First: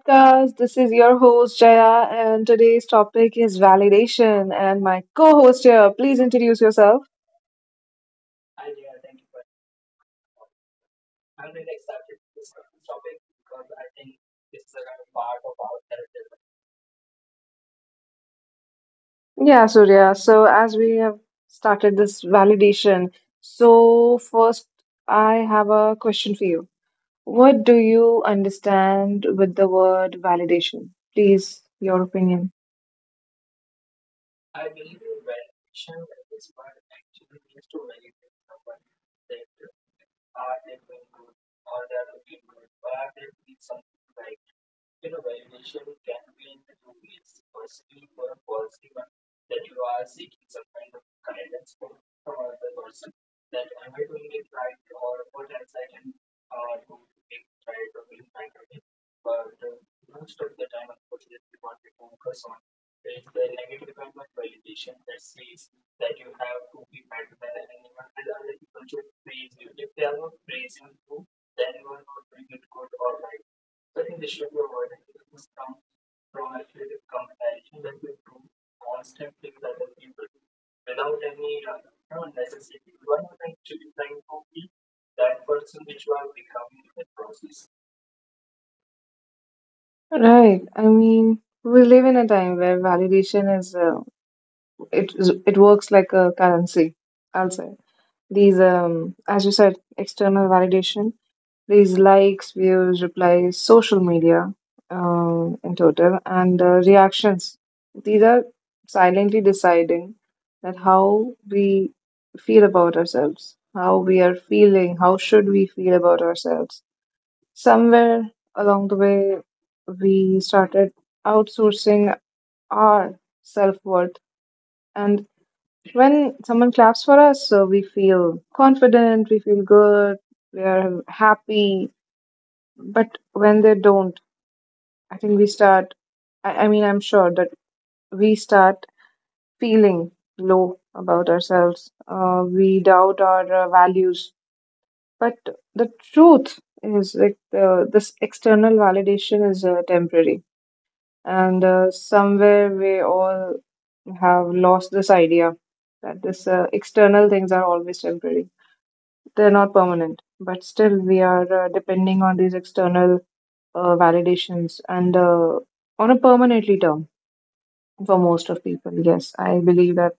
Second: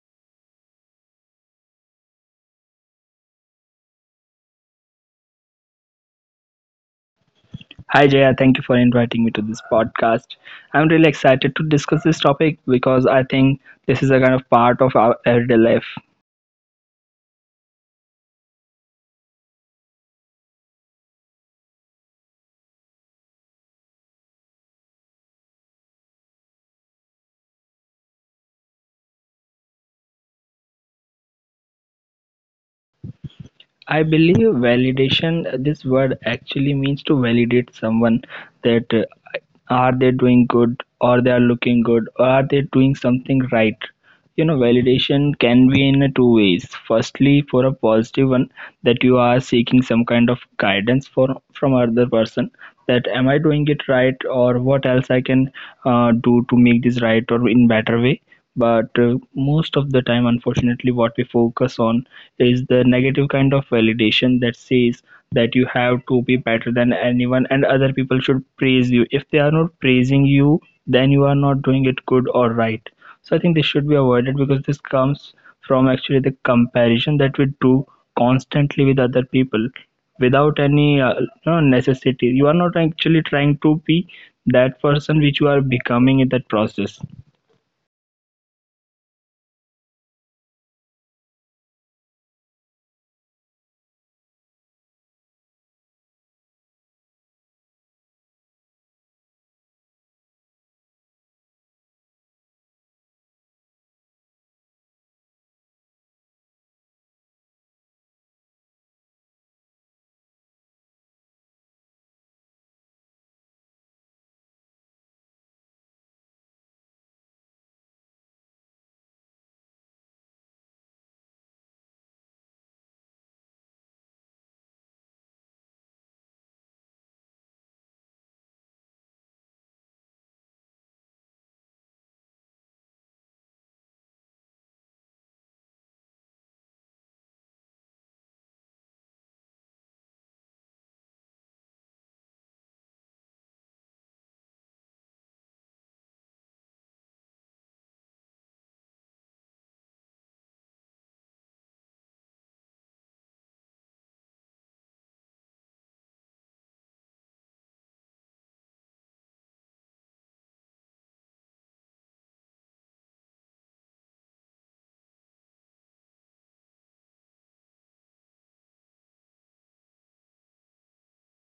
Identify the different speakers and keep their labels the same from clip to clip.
Speaker 1: podcast. This is your host Jaya, and today's topic is validation. And my co-host here, please introduce yourself.
Speaker 2: Hi Jaya, thank you for inviting me to this podcast. I'm really excited to discuss this topic because I think this is a kind of part of our everyday life.
Speaker 1: Yeah, Surya. So as we have started this validation, so first I have a question for you. What do you understand with the word validation? Please, your opinion.
Speaker 2: I believe validation, this word actually means to validate someone that are they doing good or they are looking good or are they doing something right. Validation can be in a two ways. Firstly, for a positive one, that you are seeking some kind of guidance for from other person that am I doing it right or what else I can do to make this right or in better way. But most of the time, unfortunately, what we focus on is the negative kind of validation that says that you have to be better than anyone, and other people should praise you. If they are not praising you, then you are not doing it good or right. So I think this should be avoided, because this comes from actually the comparison that we do constantly with other people, without any no necessity. You are not actually trying to be that person which you are becoming in that process.
Speaker 1: Right. I mean, we live in a time where validation is it works like a currency. I will say. These as you said external validation, these likes, views, replies, social media, in total, and reactions, these are silently deciding that how we feel about ourselves, how we are feeling, how should we feel about ourselves. Somewhere along the way we started outsourcing our self-worth. And when someone claps for us, so we feel confident, we feel good, we are happy. But when they don't, I think we start, I mean, I'm sure that we start feeling low about ourselves. We doubt our values. But the truth is, like, this external validation is temporary. And somewhere we all have lost this idea that this external things are always temporary. They're not permanent, but still we are depending on these external validations and on a permanently term for most of people. Yes, I believe that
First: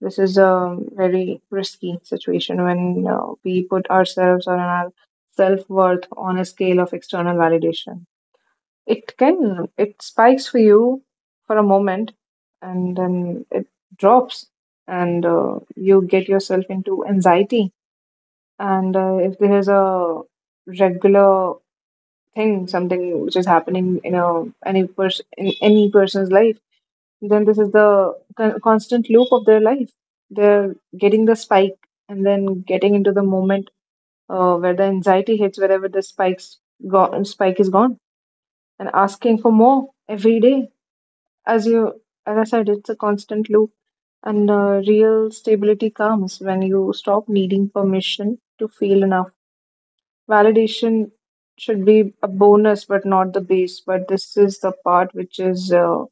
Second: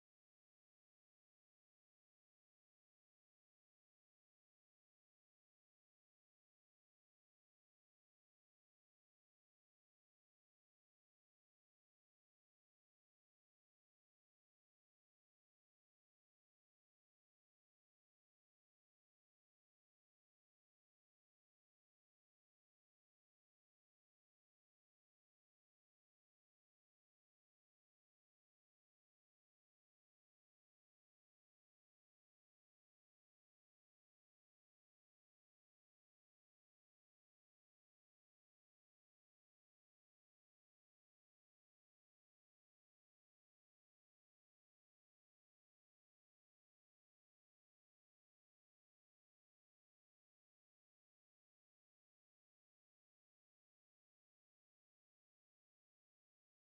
Speaker 1: this is a very risky situation when we put ourselves on our self worth on a scale of external validation. It spikes for you for a moment, and then it drops, and you get yourself into anxiety. And if there is a regular thing, something which is happening in a any person in any person's life, then this is the constant loop of their life. They're getting the spike and then getting into the moment where the anxiety hits, wherever the spike is gone, and asking for more every day. As I said, it's a constant loop. And real stability comes when you stop needing permission to feel enough. Validation should be a bonus, but not the base. But this is the part which is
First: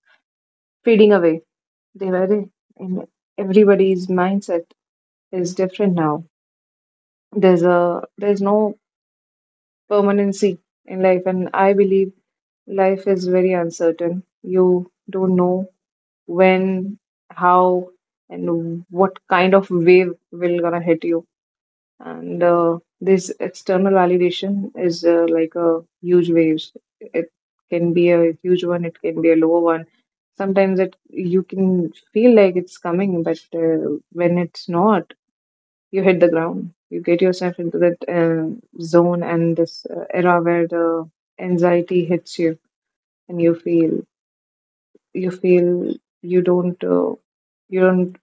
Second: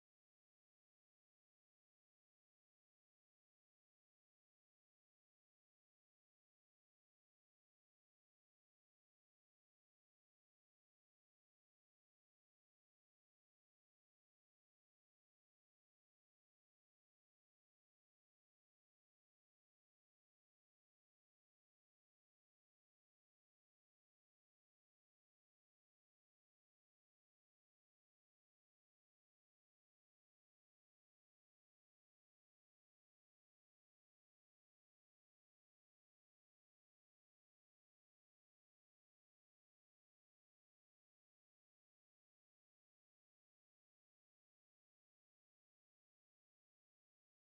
Speaker 1: fading away. Devare, in everybody's mindset is different now. There's no permanency in life, and I believe life is very uncertain. You don't know when, how, and what kind of wave will gonna hit you. And this external validation is like a huge waves. It can be a huge one, it can be a lower one. Sometimes it you can feel like it's coming, but when it's not, you hit the ground, you get yourself into that zone and this era where the anxiety hits you and you feel you don't uh, you don't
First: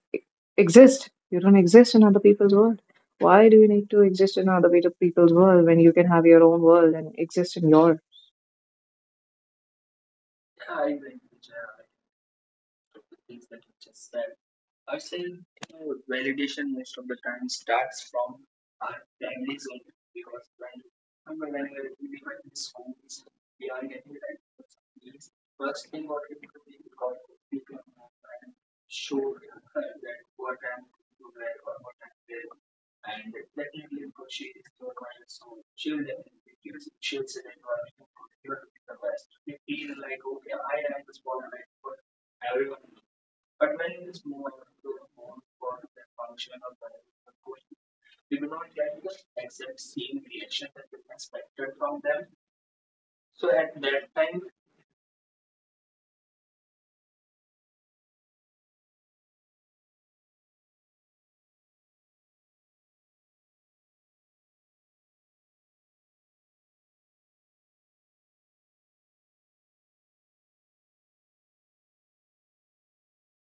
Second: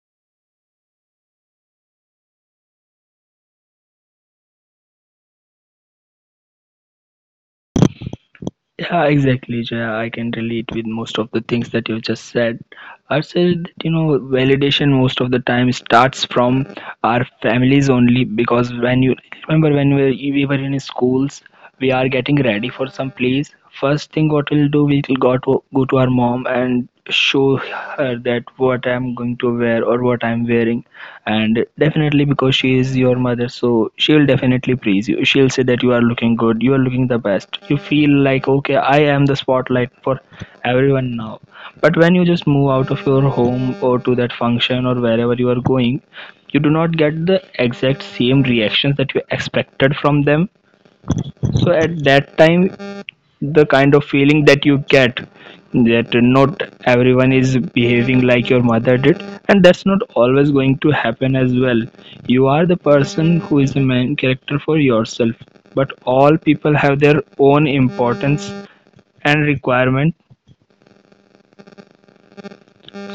Speaker 1: exist. You don't exist in other people's world. Why do you need to exist in other people's world when you can have your own world and exist in your?
Speaker 2: Yeah, exactly, Jaya. I can relate with most of the things that you just said. I said that validation most of the time starts from our families only, because when you remember when we were in schools, we are getting ready for some place. First thing what we'll do, we got to go to our mom and show her that what I'm going to wear or what I'm wearing. And definitely, because she is your mother, so she'll definitely praise you. She'll say that you are looking good, you are looking the best. You feel like, okay, I am the spotlight for everyone now. But when you just move out of your home or to that function or wherever you are going, you do not get the exact same reactions that you expected from them. So at that time, the kind of feeling that you get, that not everyone is behaving like your mother did, and that's not always going to happen as well. You are the person who is the main character for yourself, but all people have their own importance and requirement.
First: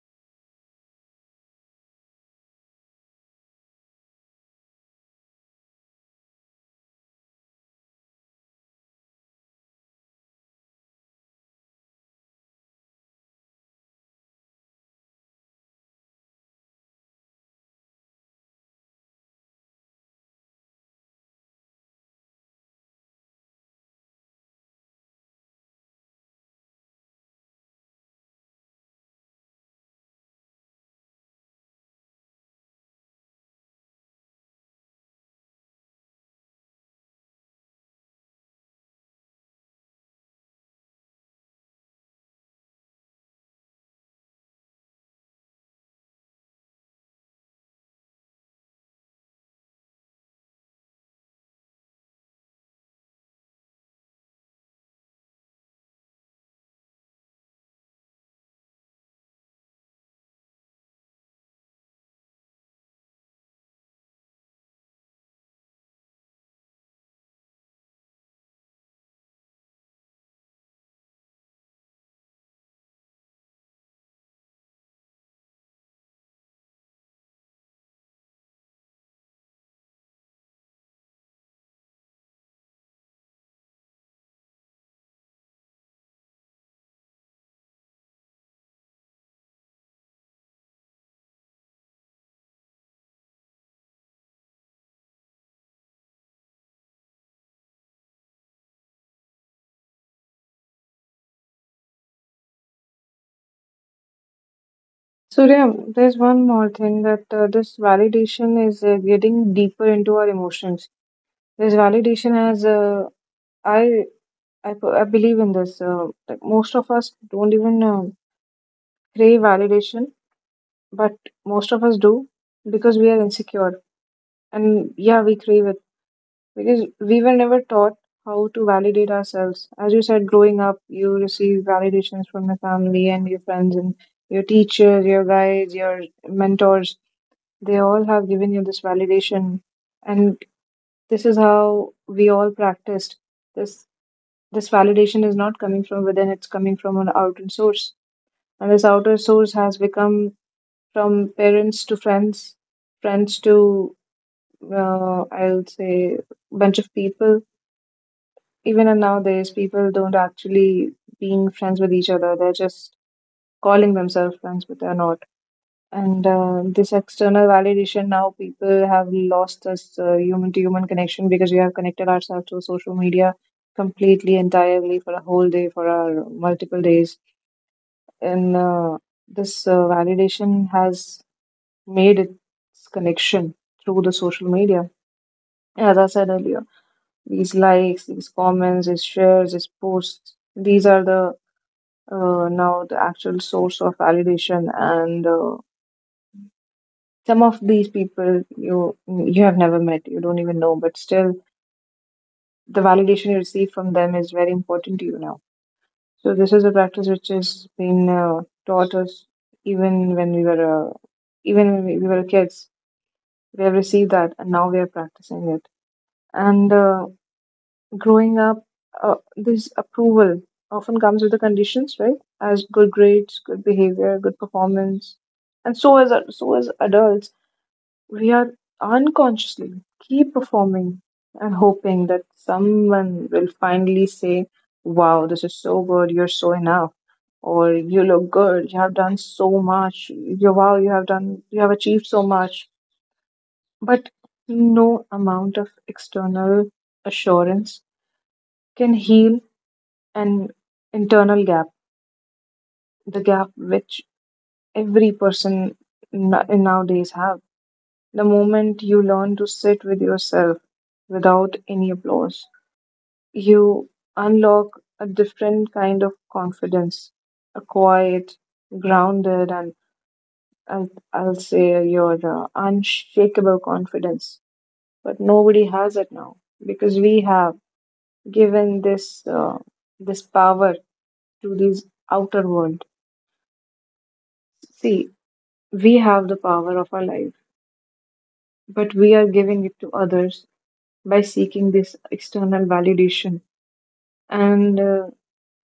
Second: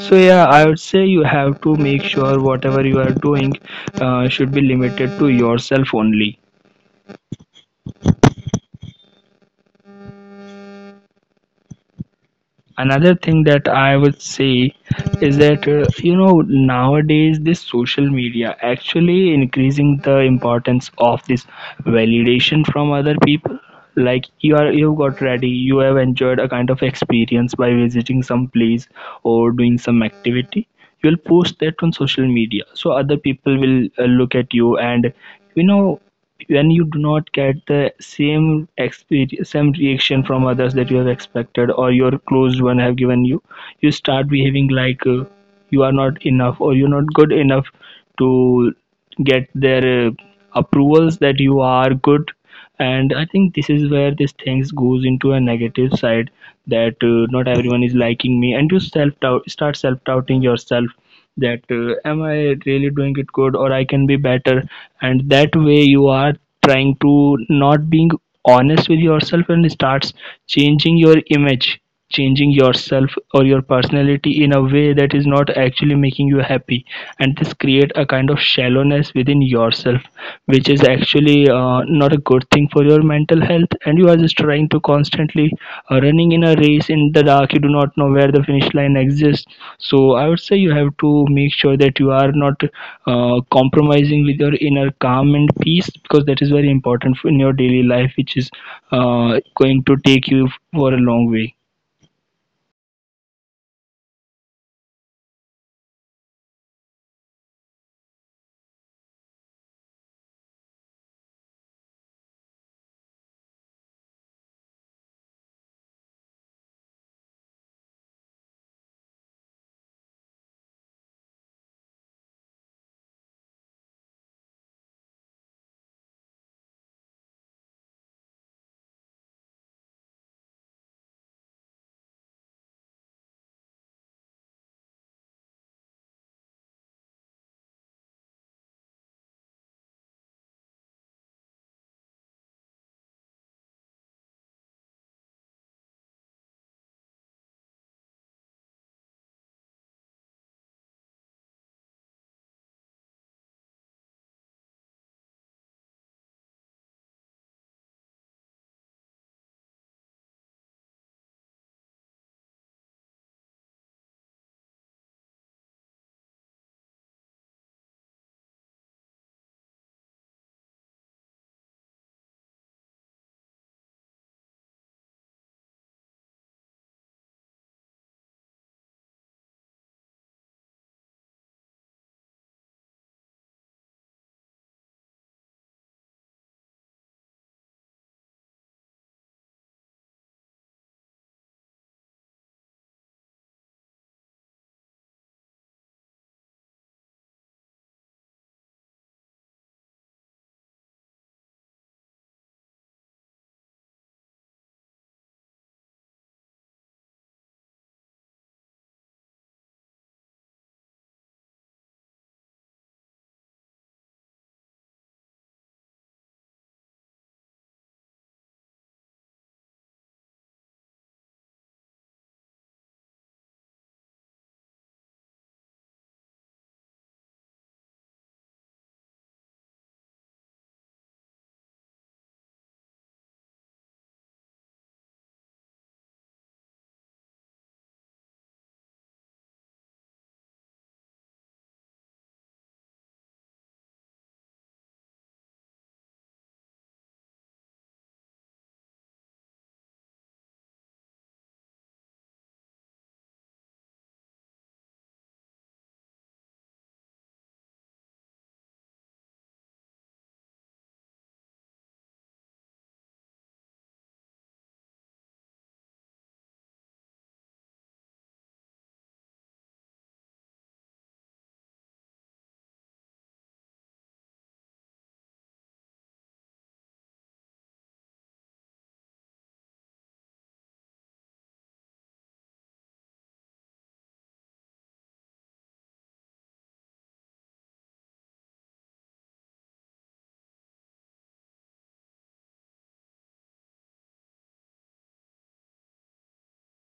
Speaker 2: So yeah, I would say you have to make sure whatever you are doing should be limited to yourself only. Another thing that I would say is that nowadays this social media actually increasing the importance of this validation from other people. Like you've got ready, you have enjoyed a kind of experience by visiting some place or doing some activity. You'll post that on social media, so other people will look at you. And you know when you do not get the same experience, same reaction from others that you have expected or your close one have given you start behaving like you are not enough or you're not good enough to get their approvals that you are good. And I think this is where this things goes into a negative side, that not everyone is liking me, and you self doubt start self doubting yourself that am I really doing it good or I can be better. And that way you are trying to not being honest with yourself, and starts changing your image, changing yourself or your personality in a way that is not actually making you happy. And this create a kind of shallowness within yourself, which is actually not a good thing for your mental health. And you are just trying to constantly running in a race in the dark. You do not know where the finish line exists. So I would say you have to make sure that you are not compromising with your inner calm and peace, because that is very important in your daily life, which is going to take you for a long way.
Speaker 1: So yeah, there's one more thing that this validation is getting deeper into our emotions. This validation as I, I believe in this. Like most of us don't even crave validation, but most of us do because we are insecure. And yeah, we crave it because we were never taught how to validate ourselves. As you said, growing up, you receive validations from your family and your friends and your teachers, your guides, your mentors. They all have given you this validation, and this is how we all practiced. This this validation is not coming from within; it's coming from an outer source, and this outer source has become from parents to friends, friends to I'll say bunch of people. Even in nowadays people don't actually being friends with each other, they're just calling themselves friends but they're not. And this external validation, now people have lost this human to human connection because we have connected ourselves to social media completely, entirely, for a whole day, for our multiple days. And this validation has made its connection through the social media. As I said earlier, these likes, these comments, these shares, these posts, these are the now the actual source of validation. And some of these people you have never met, you don't even know, but still the validation you receive from them is very important to you now. So this is a practice which has been taught us even when we were uh, kids. We have received that and now we are practicing it. And growing up, this approval often comes with the conditions, right? As good grades, good behavior, good performance, and so as adults, we are unconsciously keep performing and hoping that someone will finally say, "Wow, this is so good. You're so enough." Or you look good. You have done so much. You wow. You have done. You have achieved so much. But no amount of external assurance can heal an internal gap, the gap which every person nowadays have. The moment you learn to sit with yourself without any applause, you unlock a different kind of confidence, a quiet, grounded, and I'll say your unshakable confidence. But nobody has it now because we have given this this power to this outer world. See, we have the power of our life, but we are giving it to others by seeking this external validation. And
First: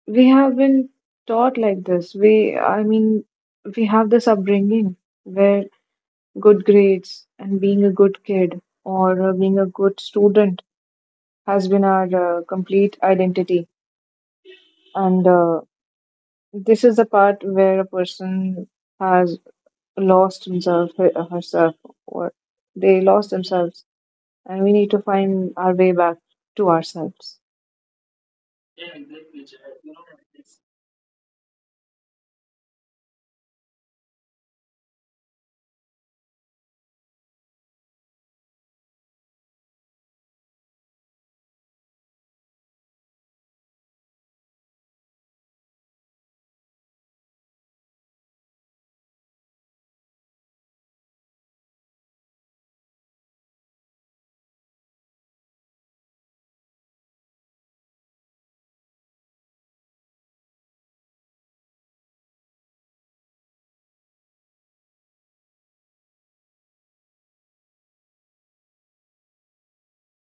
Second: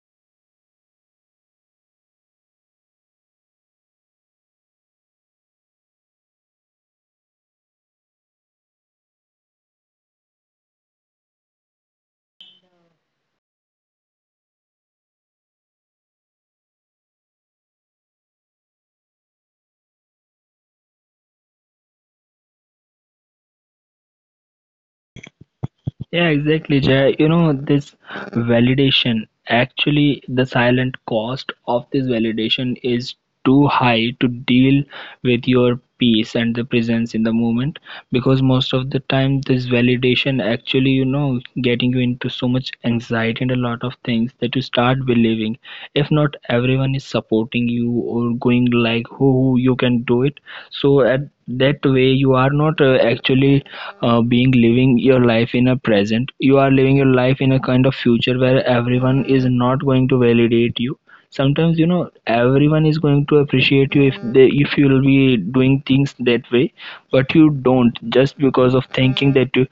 Speaker 1: we have been taught like this. I mean, we have this upbringing where good grades and being a good kid or being a good student has been our complete identity. And this is the part where a person has lost himself, herself, or they lost themselves, and we need to find our way back to
Speaker 2: Yeah,
Speaker 1: ourselves.
Speaker 2: exactly, Jay. This validation, actually, the silent cost of this validation is too high to deal with your peace and the presence in the moment, because most of the time this validation actually getting you into so much anxiety and a lot of things that you start believing. If not everyone is supporting you, or going like who you can do it. So at that way you are not actually being living your life in a present. You are living your life in a kind of future where everyone is not going to validate you. Sometimes everyone is going to appreciate you, if you will be doing things that way. But you don't, just because of thinking that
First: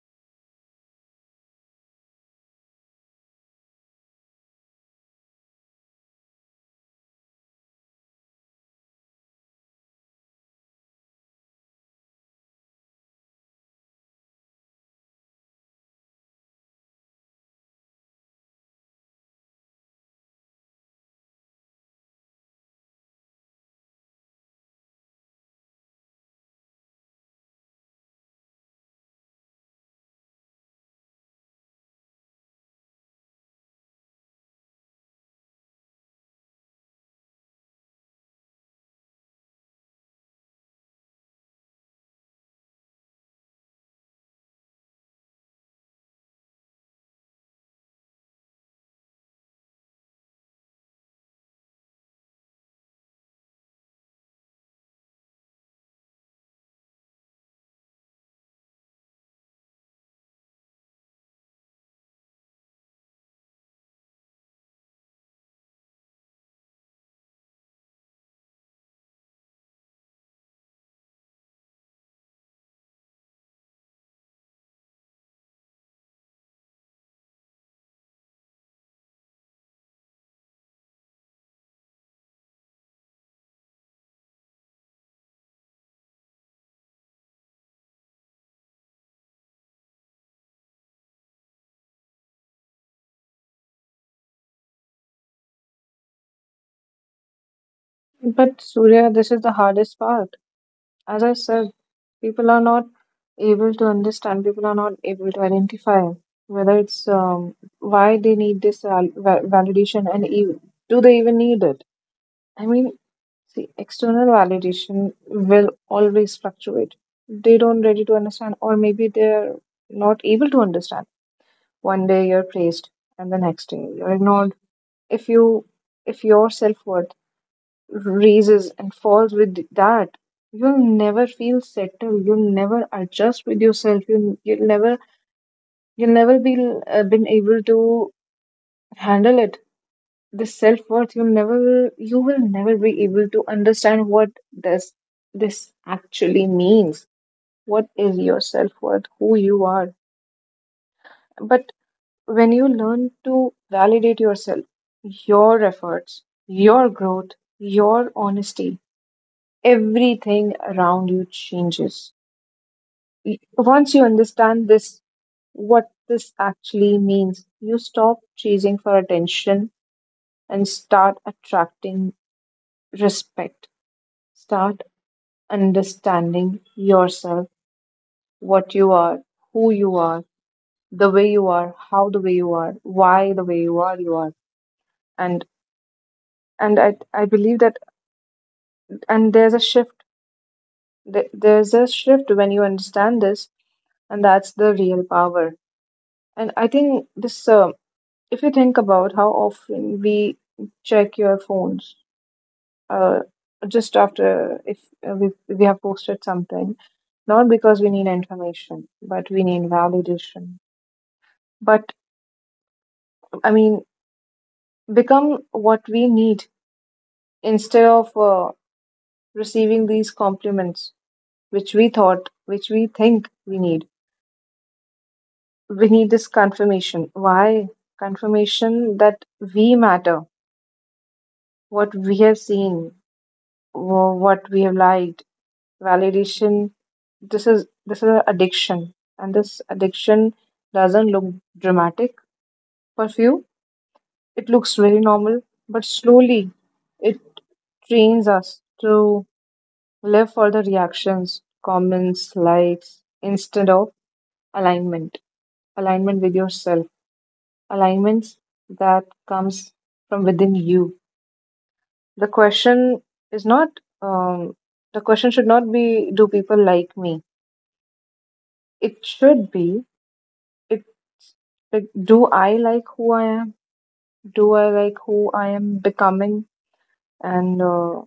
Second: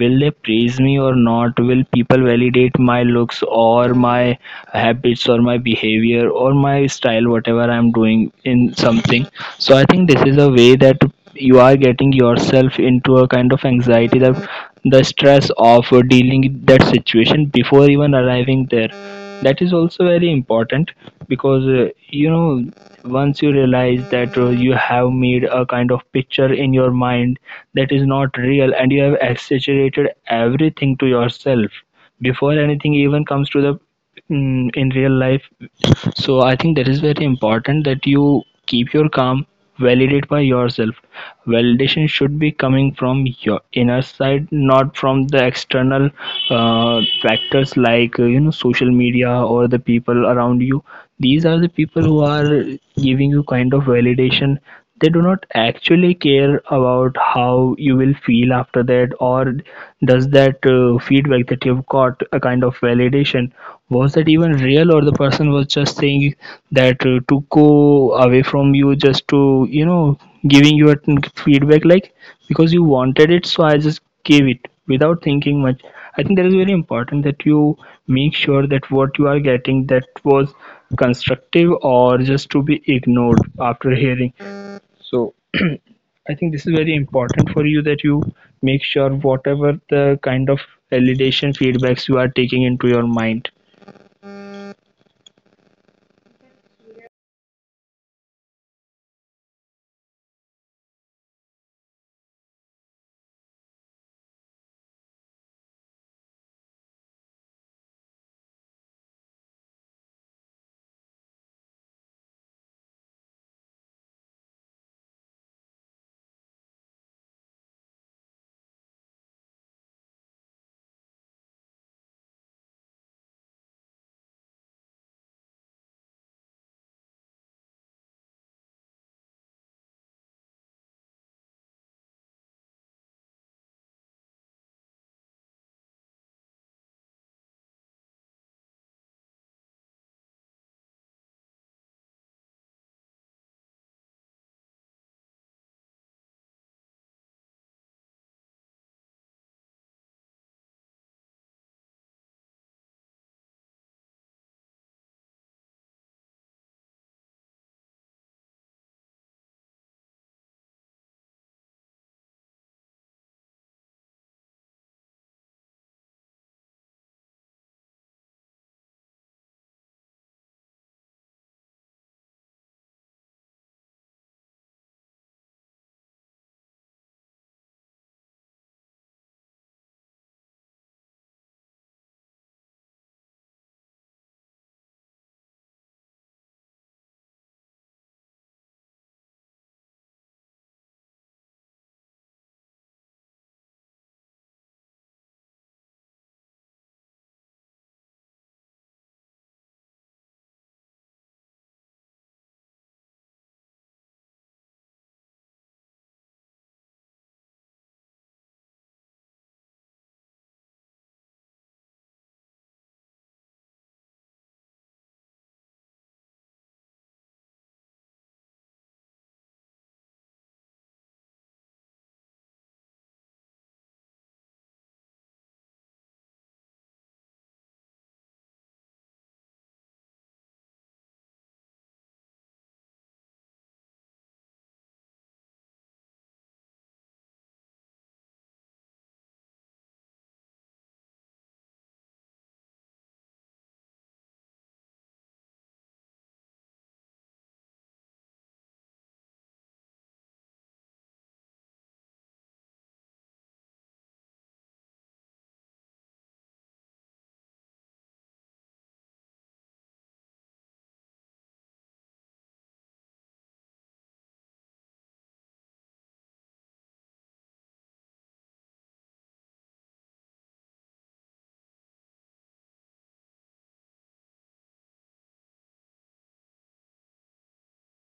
Speaker 2: will they praise me or not, will people validate my looks or my habits or my behavior or my style, whatever I'm doing in something. So I think this is a way that you are getting yourself into a kind of anxiety, that the stress of dealing that situation before even arriving there, that is also very important. Because once you realize that you have made a kind of picture in your mind that is not real and you have exaggerated everything to yourself before anything even comes in real life. So I think that is very important that you keep your calm, validate by yourself. Validation should be coming from your inner side, not from the external factors like social media or the people around you. These are the people who are giving you kind of validation. They do not actually care about how you will feel after that, or does that feedback that you've got, a kind of validation, was that even real? Or the person was just saying that to go away from you, just to giving you a feedback like, because you wanted it, so I just gave it without thinking much. I think that is very important that you make sure that what you are getting, that was constructive or just to be ignored after hearing. I think this is very important for you that you make sure whatever the kind of validation feedbacks you are taking into your mind.
Speaker 1: But Surya, this is the hardest part. As I said, people are not able to understand. People are not able to identify whether it's why they need this validation, and do they even need it? I mean, see, external validation will always fluctuate. They don't ready to understand, or maybe they're not able to understand. One day you're praised, and the next day you're ignored. If you if your self-worth raises and falls with that, you'll never feel settled. You'll never adjust with yourself. You'll never you'll never be been able to handle it. This self-worth, you will never be able to understand what does this actually means. What is your self-worth? Who you are? But when you learn to validate yourself, your efforts, your growth, your honesty, everything around you changes. Once you understand this, what this actually means, you stop chasing for attention and start attracting respect. Start understanding yourself, what you are, who you are, the way you are, how the way you are, why the way you are, you are. And and I believe that, and there's a shift. There's a shift when you understand this, and that's the real power. And I think this, if you think about how often we check your phones, uh, just after if we have posted something, not because we need information, but we need validation. But I mean, become what we need instead of receiving these compliments, which which we think we need. We need this confirmation. Why? Confirmation that we matter, what we have seen, what we have liked. Validation, this is an addiction, and this addiction doesn't look dramatic. For few it looks very normal, but slowly it trains us to live for the reactions, comments, likes instead of alignment, alignment with yourself, alignments that comes from within you. The question is not um, the question should not be, do people like me? It should be. It's like, do I like who I am? Do I like who I am becoming? And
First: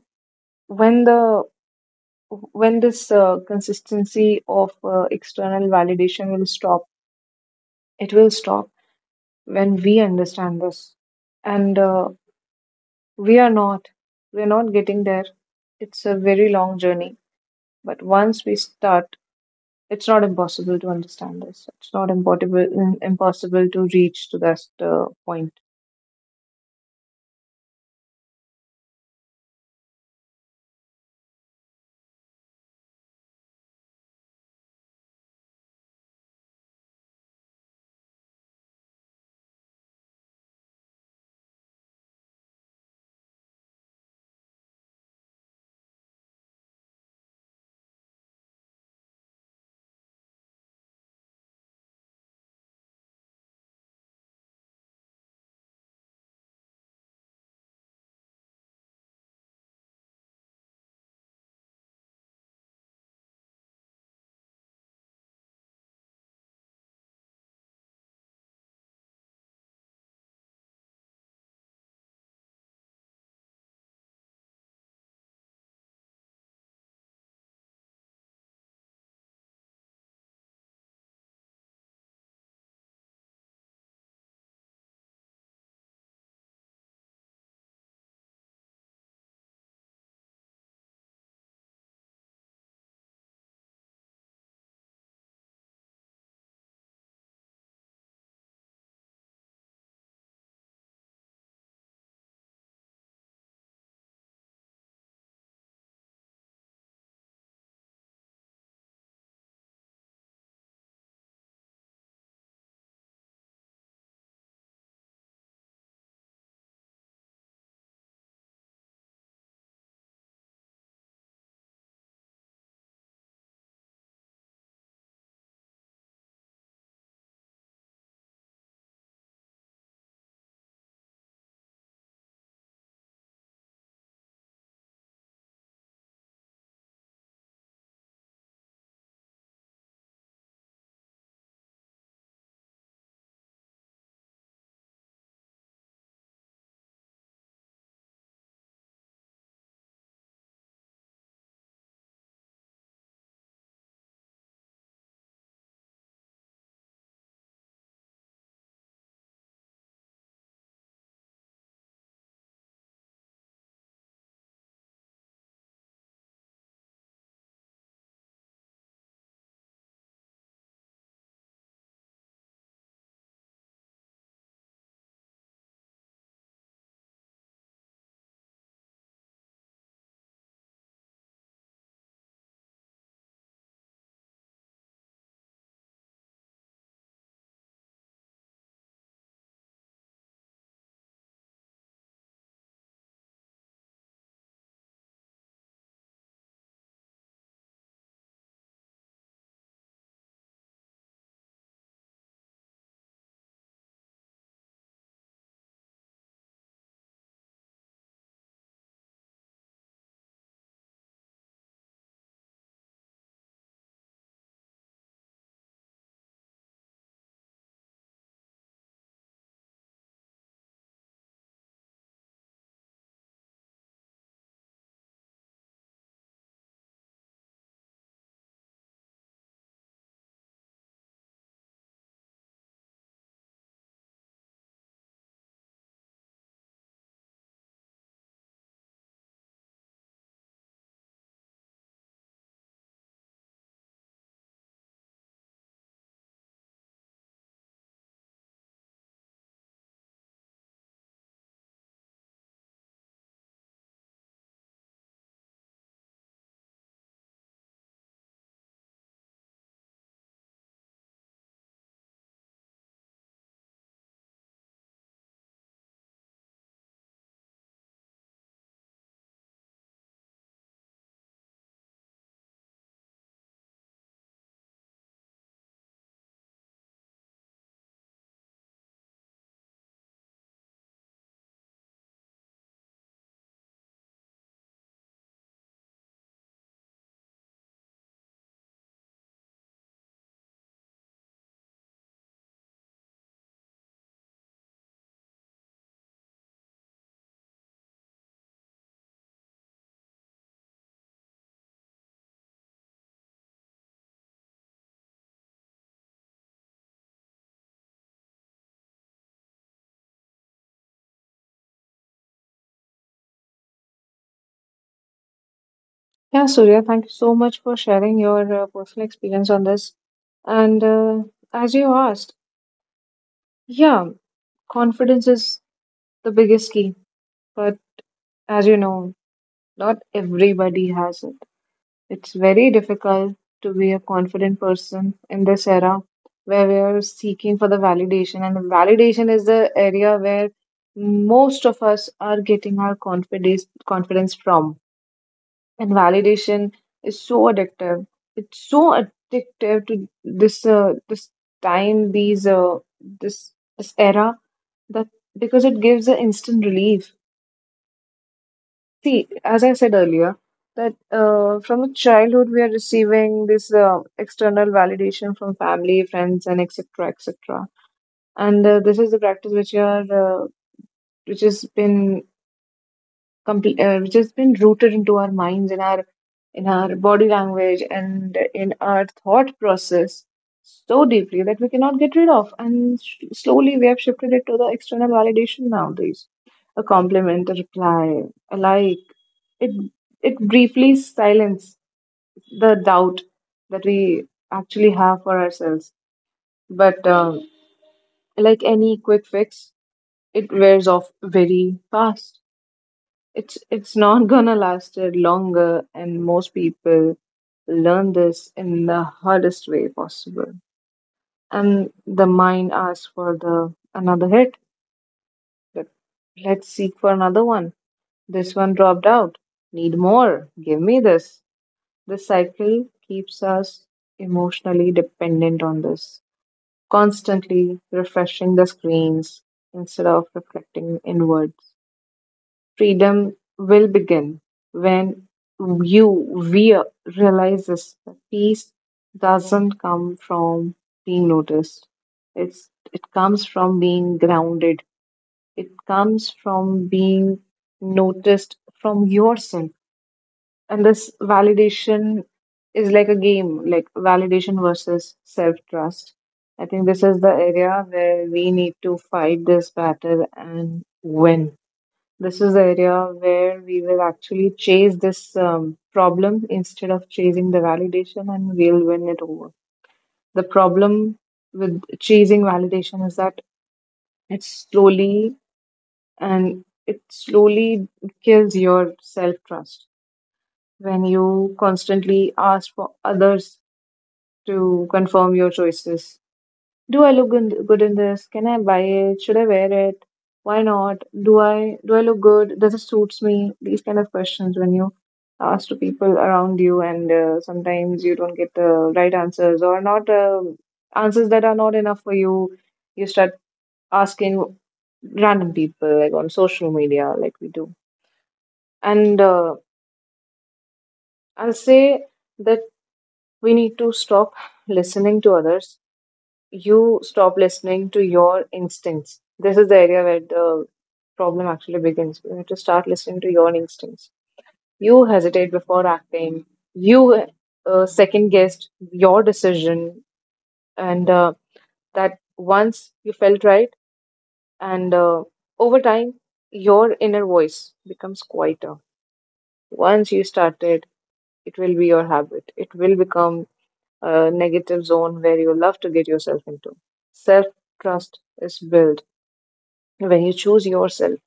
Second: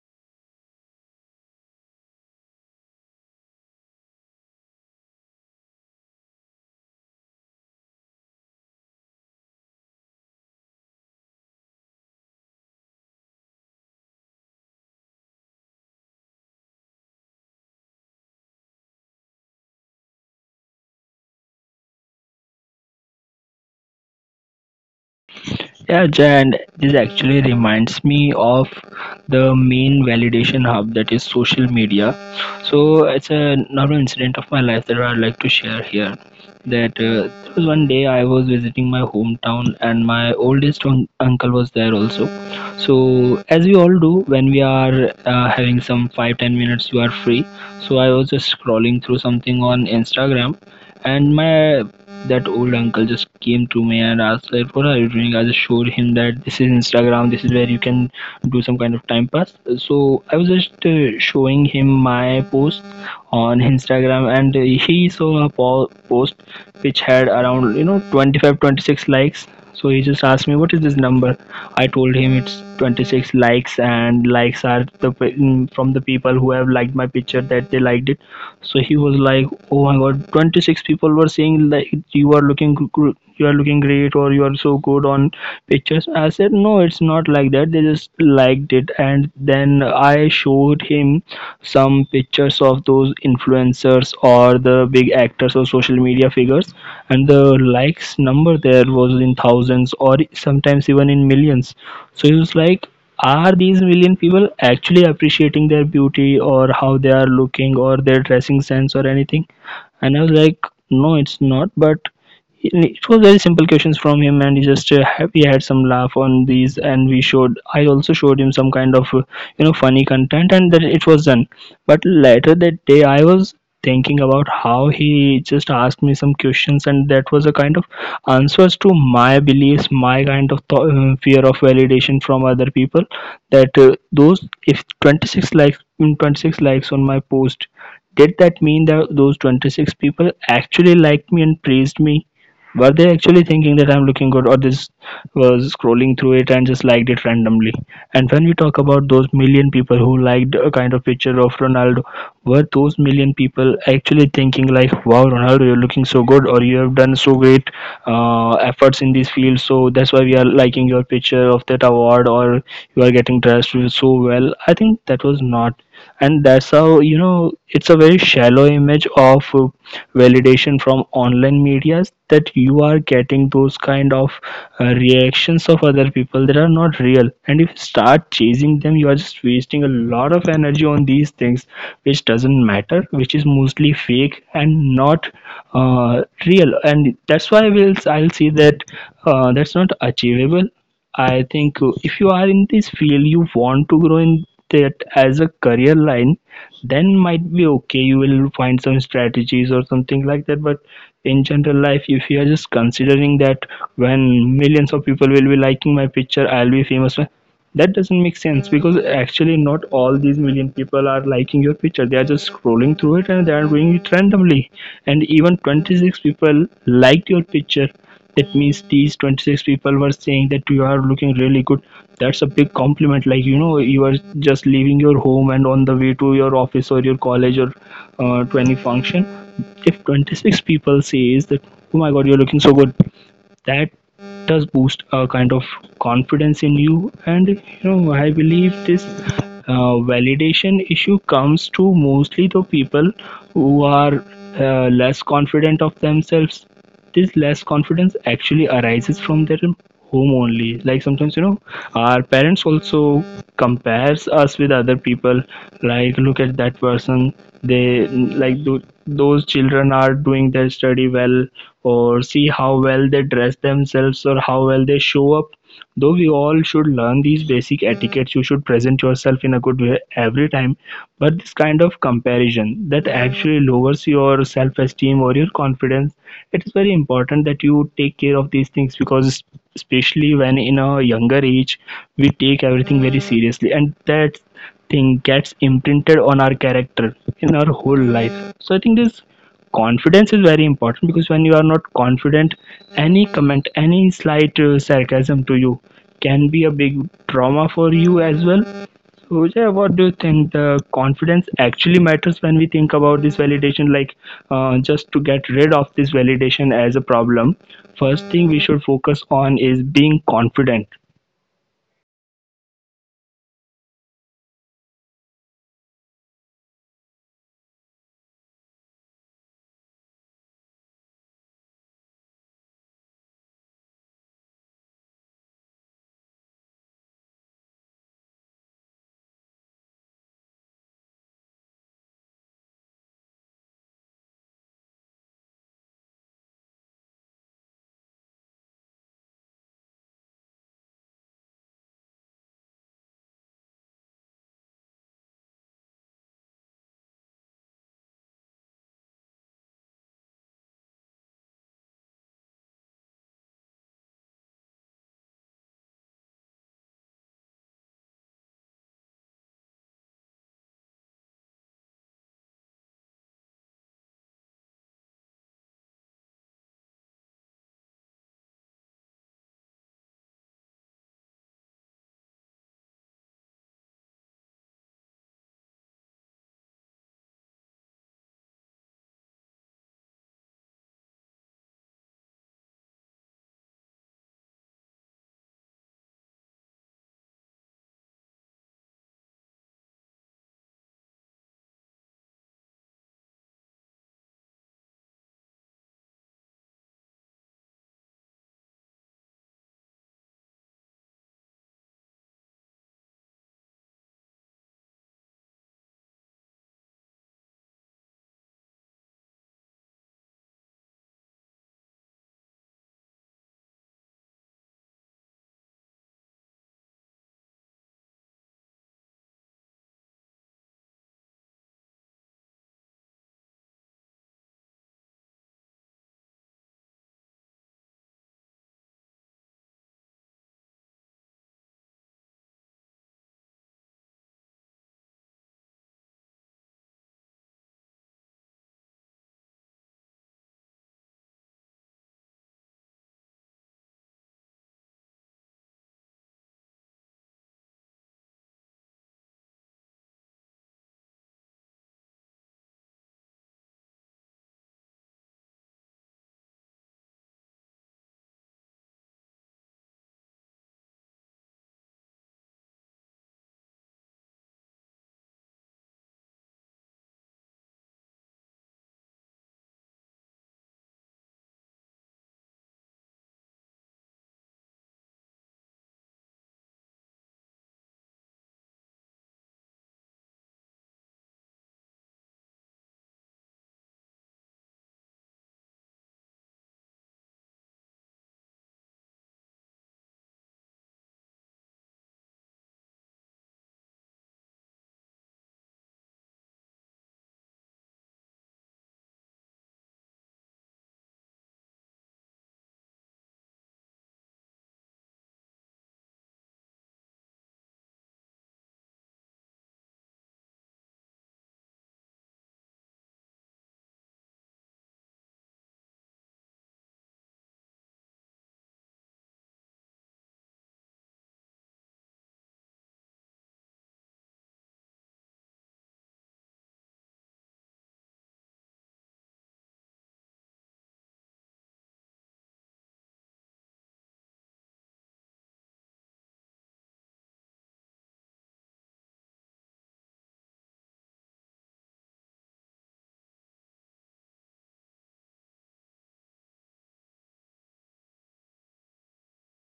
Speaker 1: when the when this consistency of external validation will stop, it will stop when we understand this. And we are not. We are not getting there. It's a very long journey. But once we start, it's not impossible to understand this. It's not impossible to reach to that point.
Speaker 2: Yeah, Jay, and this actually reminds me of the main validation hub, that is social media. So it's a normal incident of my life that I'd like to share here. That there was one day I was visiting my hometown, and my oldest uncle was there also. So as we all do when we are having some 5-10 minutes, you are free. So I was just scrolling through something on Instagram, and my that old uncle just came to me and asked, like, what are you doing. I just showed him that this is Instagram, this is where you can do some kind of time pass. So I was just showing him my post on Instagram. And he saw a post which had around 25 26 likes. So he just asked me what is this number. I told him it's 26 likes, and likes are from the people who have liked my picture, that they liked it. So he was like, oh my God, 26 people were saying, like, you are looking great, or you are so good on pictures. I said, no, it's not like that. They just liked it. And then I showed him some pictures of those influencers or the big actors or social media figures, and the likes number there was in thousands or sometimes even in millions. So he was like, are these million people actually appreciating their beauty or how they are looking or their dressing sense or anything? And I was like, no, it's not. But it was very simple questions from him, and he just we had some laugh on these, and we showed. I also showed him some kind of funny content, and then it was done. But later that day, I was thinking about how he just asked me some questions, and that was a kind of answers to my beliefs, my kind of fear of validation from other people. That those, if 26 likes, 26 likes on my post, did that mean that those 26 people actually liked me and praised me? Were they actually thinking that I'm looking good, or this was scrolling through it and just liked it randomly? And when we talk about those million people who liked a kind of picture of Ronaldo, were those million people actually thinking like, "Wow, Ronaldo, you're looking so good, or you have done so great efforts in this field, so that's why we are liking your picture of that award, or you are getting dressed so well"? I think that was not, and that's how, you know, it's a very shallow image of validation from online medias, that you are getting those kind of reactions of other people that are not real, and if you start chasing them you are just wasting a lot of energy on these things which doesn't matter, which is mostly fake and not real, and that's why we'll I'll see that that's not achievable. I think if you are in this field, you want to grow in that as a career line, then might be okay. You will find some strategies or something like that. But in general life, if you are just considering that when millions of people will be liking my picture, I'll be famous. That doesn't make sense, because actually not all these million people are liking your picture. They are just scrolling through it and they are doing it randomly. And even 26 people liked your picture. That means these 26 people were saying that you are looking really good. That's a big compliment. Like, you know, you are just leaving your home and on the way to your office or your college or to any function. If 26 people says that, oh my god, you're looking so good, that does boost a kind of confidence in you. And you know, I believe this validation issue comes to mostly the people who are less confident of themselves. This less confidence actually arises from their home only. Like, sometimes, you know, our parents also compares us with other people, like, look at that person, they, like, those children are doing their study well, or see how well they dress themselves or how well they show up. Though we all should learn these basic etiquettes, you should present yourself in a good way every time. But this kind of comparison that actually lowers your self esteem or your confidence, it is very important that you take care of these things because, especially when in a younger age, we take everything very seriously, and that thing gets imprinted on our character in our whole life. So, I think this confidence is very important because when you are not confident, any comment, any slight sarcasm to you can be a big trauma for you as well. So yeah, what do you think? The confidence actually matters when we think about this validation. Like, just to get rid of this validation as a problem, first thing we should focus on is being confident.
Speaker 1: Yeah, Surya, thank you so much for sharing your personal experience on this. And as you asked, yeah, confidence is the biggest key. But as you know, not everybody has it. It's very difficult to be a confident person in this era where we are seeking for the validation. And the validation is the area where most of us are getting our confidence from. And validation is so addictive. It's so addictive to this time, these this this era, that because it gives an instant relief. See, as I said earlier, that from a childhood, we are receiving this external validation from family, friends, and etc, etc. And this is the practice which are which has been which has been rooted into our minds, in our body language, and in our thought process so deeply that we cannot get rid of. And slowly, we have shifted it to the external validation nowadays. A compliment, a reply, a like. It it briefly silences the doubt that we actually have for ourselves. But like any quick fix, it wears off very fast. It's not gonna last it longer, and most people learn this in the hardest way possible. And the mind asks for the another hit, but let's seek for another one. This one dropped out. Need more. Give me this. The cycle keeps us emotionally dependent on this, constantly refreshing the screens instead of reflecting inwards. Freedom will begin when you we realizes that peace doesn't come from being noticed. It comes from being grounded. It comes from being noticed from yourself. And this validation is like a game, like validation versus self trust. I think this is the area where we need to fight this battle and win. This is the area where we will actually chase this problem instead of chasing the validation, and we'll win it over. The problem with chasing validation is that it's slowly it slowly kills your self trust. When you constantly ask for others to confirm your choices. Do I look good in this? Can I buy it? Should I wear it? Why not? Do I look good? Does it suits me? These kind of questions, when you ask to people around you, and sometimes you don't get the right answers, or not answers that are not enough for you. You start asking random people like on social media, like we do. And I'll say that we need to stop listening to others. You stop listening to your instincts. This is the area where the problem actually begins. You have to start listening to your instincts. You hesitate before acting. You second guessed your decision, and that once you felt right, and over time, your inner voice becomes quieter. Once you started, it will be your habit. It will become a negative zone where you love to get yourself into. Self trust is built when you choose yourself,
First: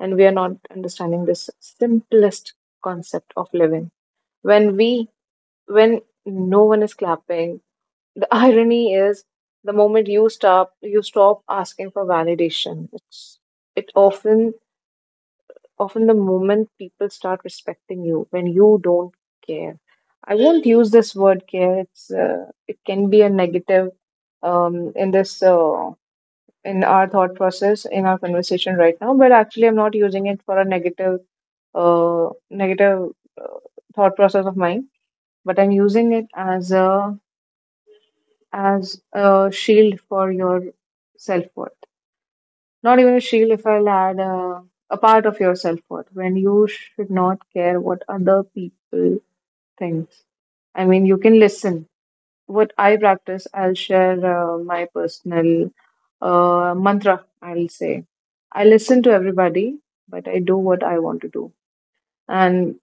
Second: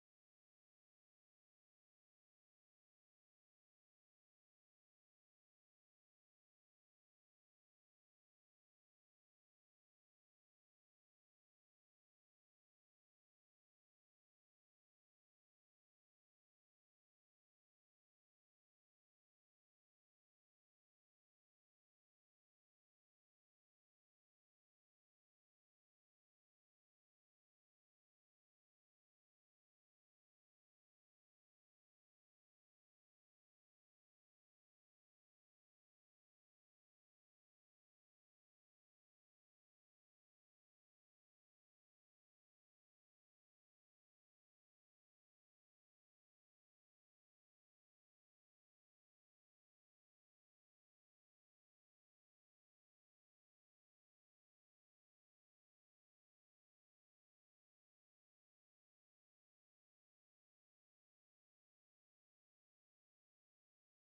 Speaker 1: and we are not understanding this simplest concept of living when we when no one is clapping. The irony is the moment you stop asking for validation, it's it often often the moment people start respecting you, when you don't care. I won't use this word care. It's it can be a negative, in this in our thought process, in our conversation right now, but actually I'm not using it for a negative uh, thought process of mine, but I'm using it as a shield for your self-worth. Not even a shield, if I'll add a part of your self-worth, when you should not care what other people thinks. I mean, you can listen. What I practice, I'll share. My personal mantra, I'll say. I listen to everybody, but I do what I want to do. And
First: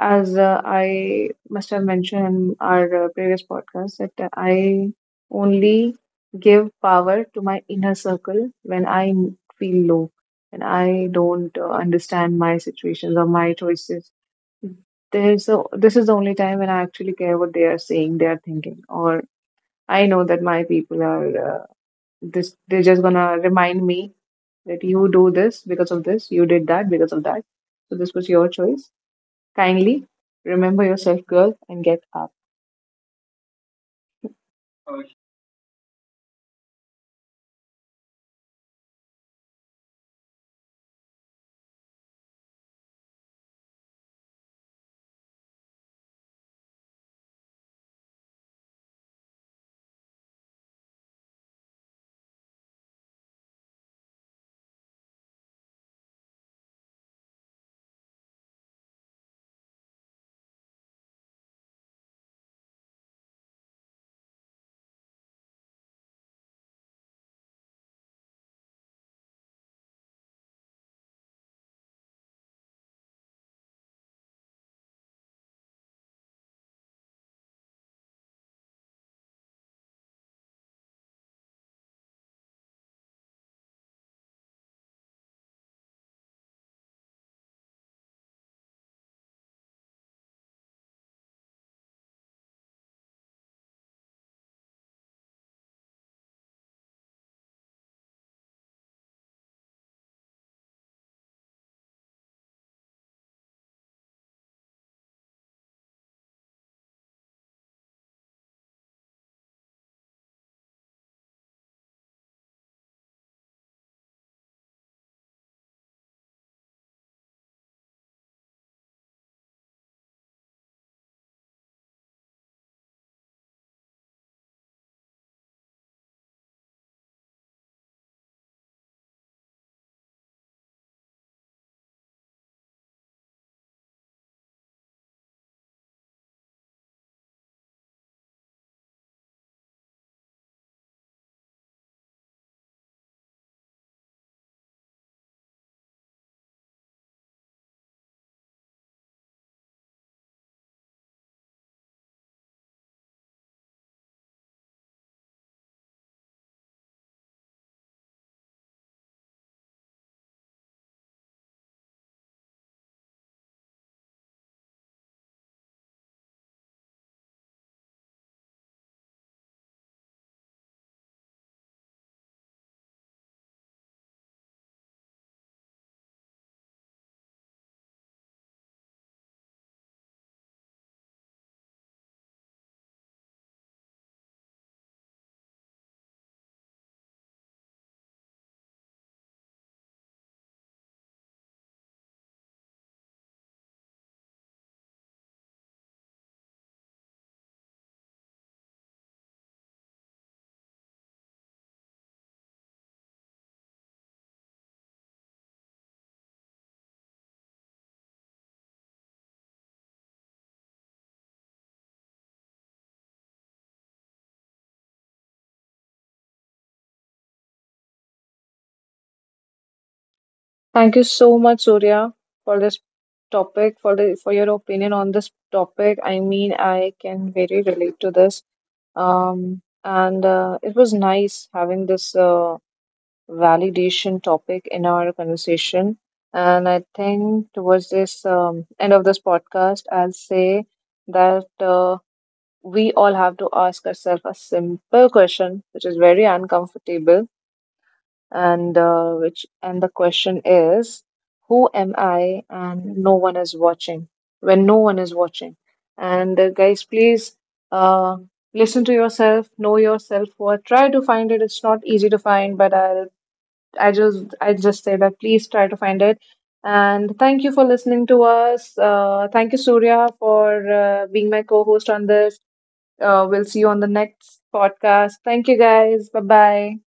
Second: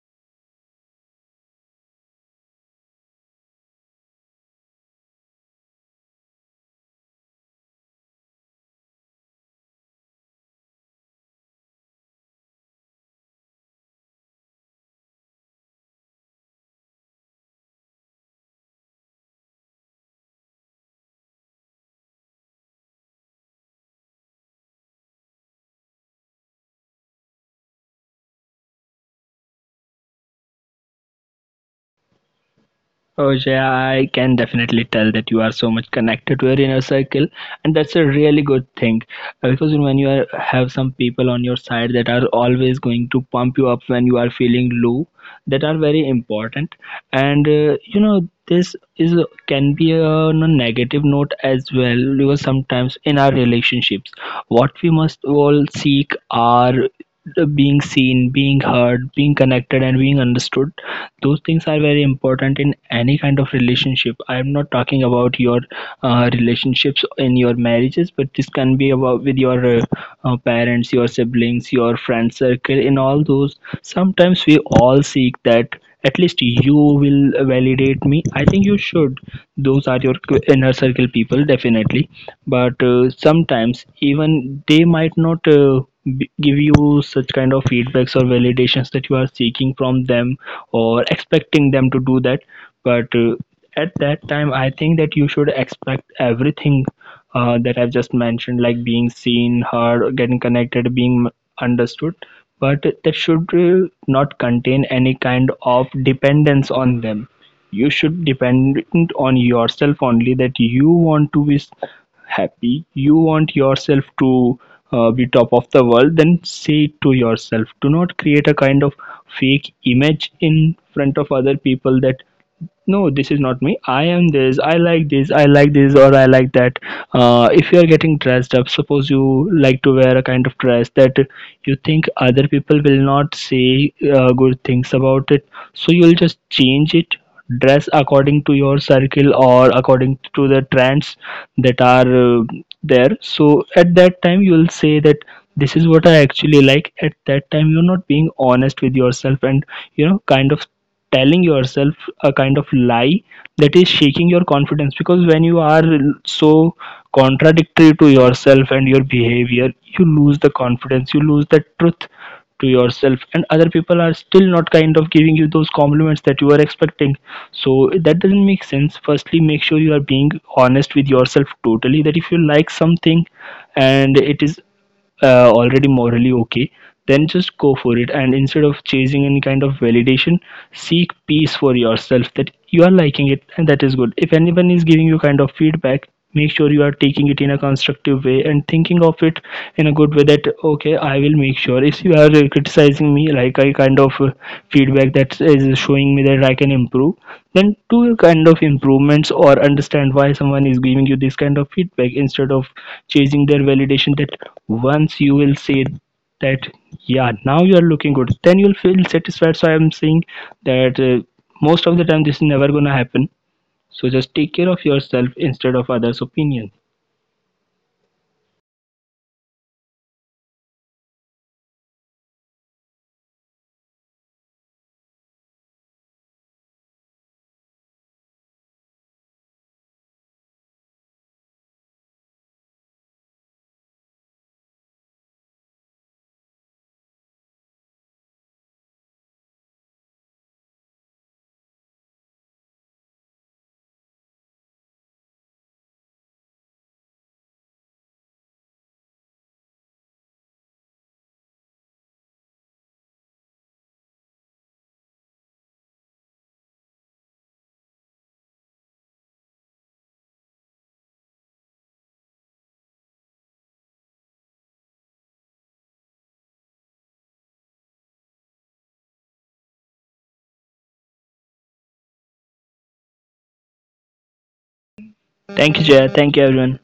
Speaker 1: as I must have mentioned in our previous podcast, that I only give power to my inner circle when I feel low, when I don't understand my situations or my choices. There's a, this is the only time when I actually care what they are saying, they are thinking, or I know that my people are this. They're just gonna remind me that you do this because of this. You did that because of that. So this was your choice. Kindly remember yourself, girl, and get up.
Speaker 2: Oh yeah, I can definitely tell that you are so much connected to your inner circle, and that's a really good thing. Because when you are, have some people on your side that are always going to pump you up when you are feeling low, that are very important. And you know, this is, can be on a negative note as well, because sometimes in our relationships, what we must all seek are the being seen, being heard, being connected, and being understood. Those things are very important in any kind of relationship. I am not talking about your relationships in your marriages, but this can be about with your parents, your siblings, your friend circle. In all those, sometimes we all seek that at least you will validate me. I think you should. Those are your inner circle people, definitely. But sometimes even they might not give you such kind of feedbacks or validations that you are seeking from them, or expecting them to do that. But at that time I think that you should expect everything that I've just mentioned, like being seen, heard, getting connected, being understood, but that should not contain any kind of dependence on them. You should depend on yourself only. That you want to be happy, you want yourself to be top of the world, then say it to yourself. Do not create a kind of fake image in front of other people that, no, this is not me, I am this, I like this, I like this or I like that. If you are getting dressed up, suppose you like to wear a kind of dress that you think other people will not say good things about it, so you'll just change it, dress according to your circle or according to the trends that are there. So at that time you'll say that this is what I actually like. At that time you're not being honest with yourself, and you know, kind of telling yourself a kind of lie that is shaking your confidence. Because when you are so contradictory to yourself and your behavior, you lose the confidence, you lose the truth to yourself, and other people are still not kind of giving you those compliments that you are expecting. So that doesn't make sense. Firstly make sure you are being honest with yourself totally. That if you like something and it is already morally okay, then just go for it. And instead of chasing any kind of validation, seek peace for yourself that you are liking it and that is good. If anyone is giving you kind of feedback, make sure you are taking it in a constructive way and thinking of it in a good way, that okay, I will make sure, if you are criticizing me like, I kind of feedback that is showing me that I can improve, then do kind of improvements or understand why someone is giving you this kind of feedback instead of chasing their validation. That once you will say that yeah, now you are looking good, then you'll feel satisfied. So I'm saying that most of the time this is never gonna happen. So just take care of yourself instead of others opinion.
Speaker 1: Thank you so much, Surya, for this topic, for the for your opinion on this topic. I mean, I can very relate to this. And It was nice having this. Validation topic in our conversation. And I think towards this end of this podcast, I'll say that we all have to ask ourselves a simple question, which is very uncomfortable, and which and the question is, who am I? And no one is watching. When no one is watching, and guys, please. Uh, Listen to yourself, know yourself worth, try to find it. It's not easy to find, but I just say that please try to find it. And thank you for listening to us. Thank you, Surya, for being my co-host on this. We'll see you on the next podcast. Thank you,
Speaker 2: Thank you
Speaker 1: guys.
Speaker 2: Jaya,
Speaker 1: Bye
Speaker 2: thank you
Speaker 1: bye.
Speaker 2: everyone.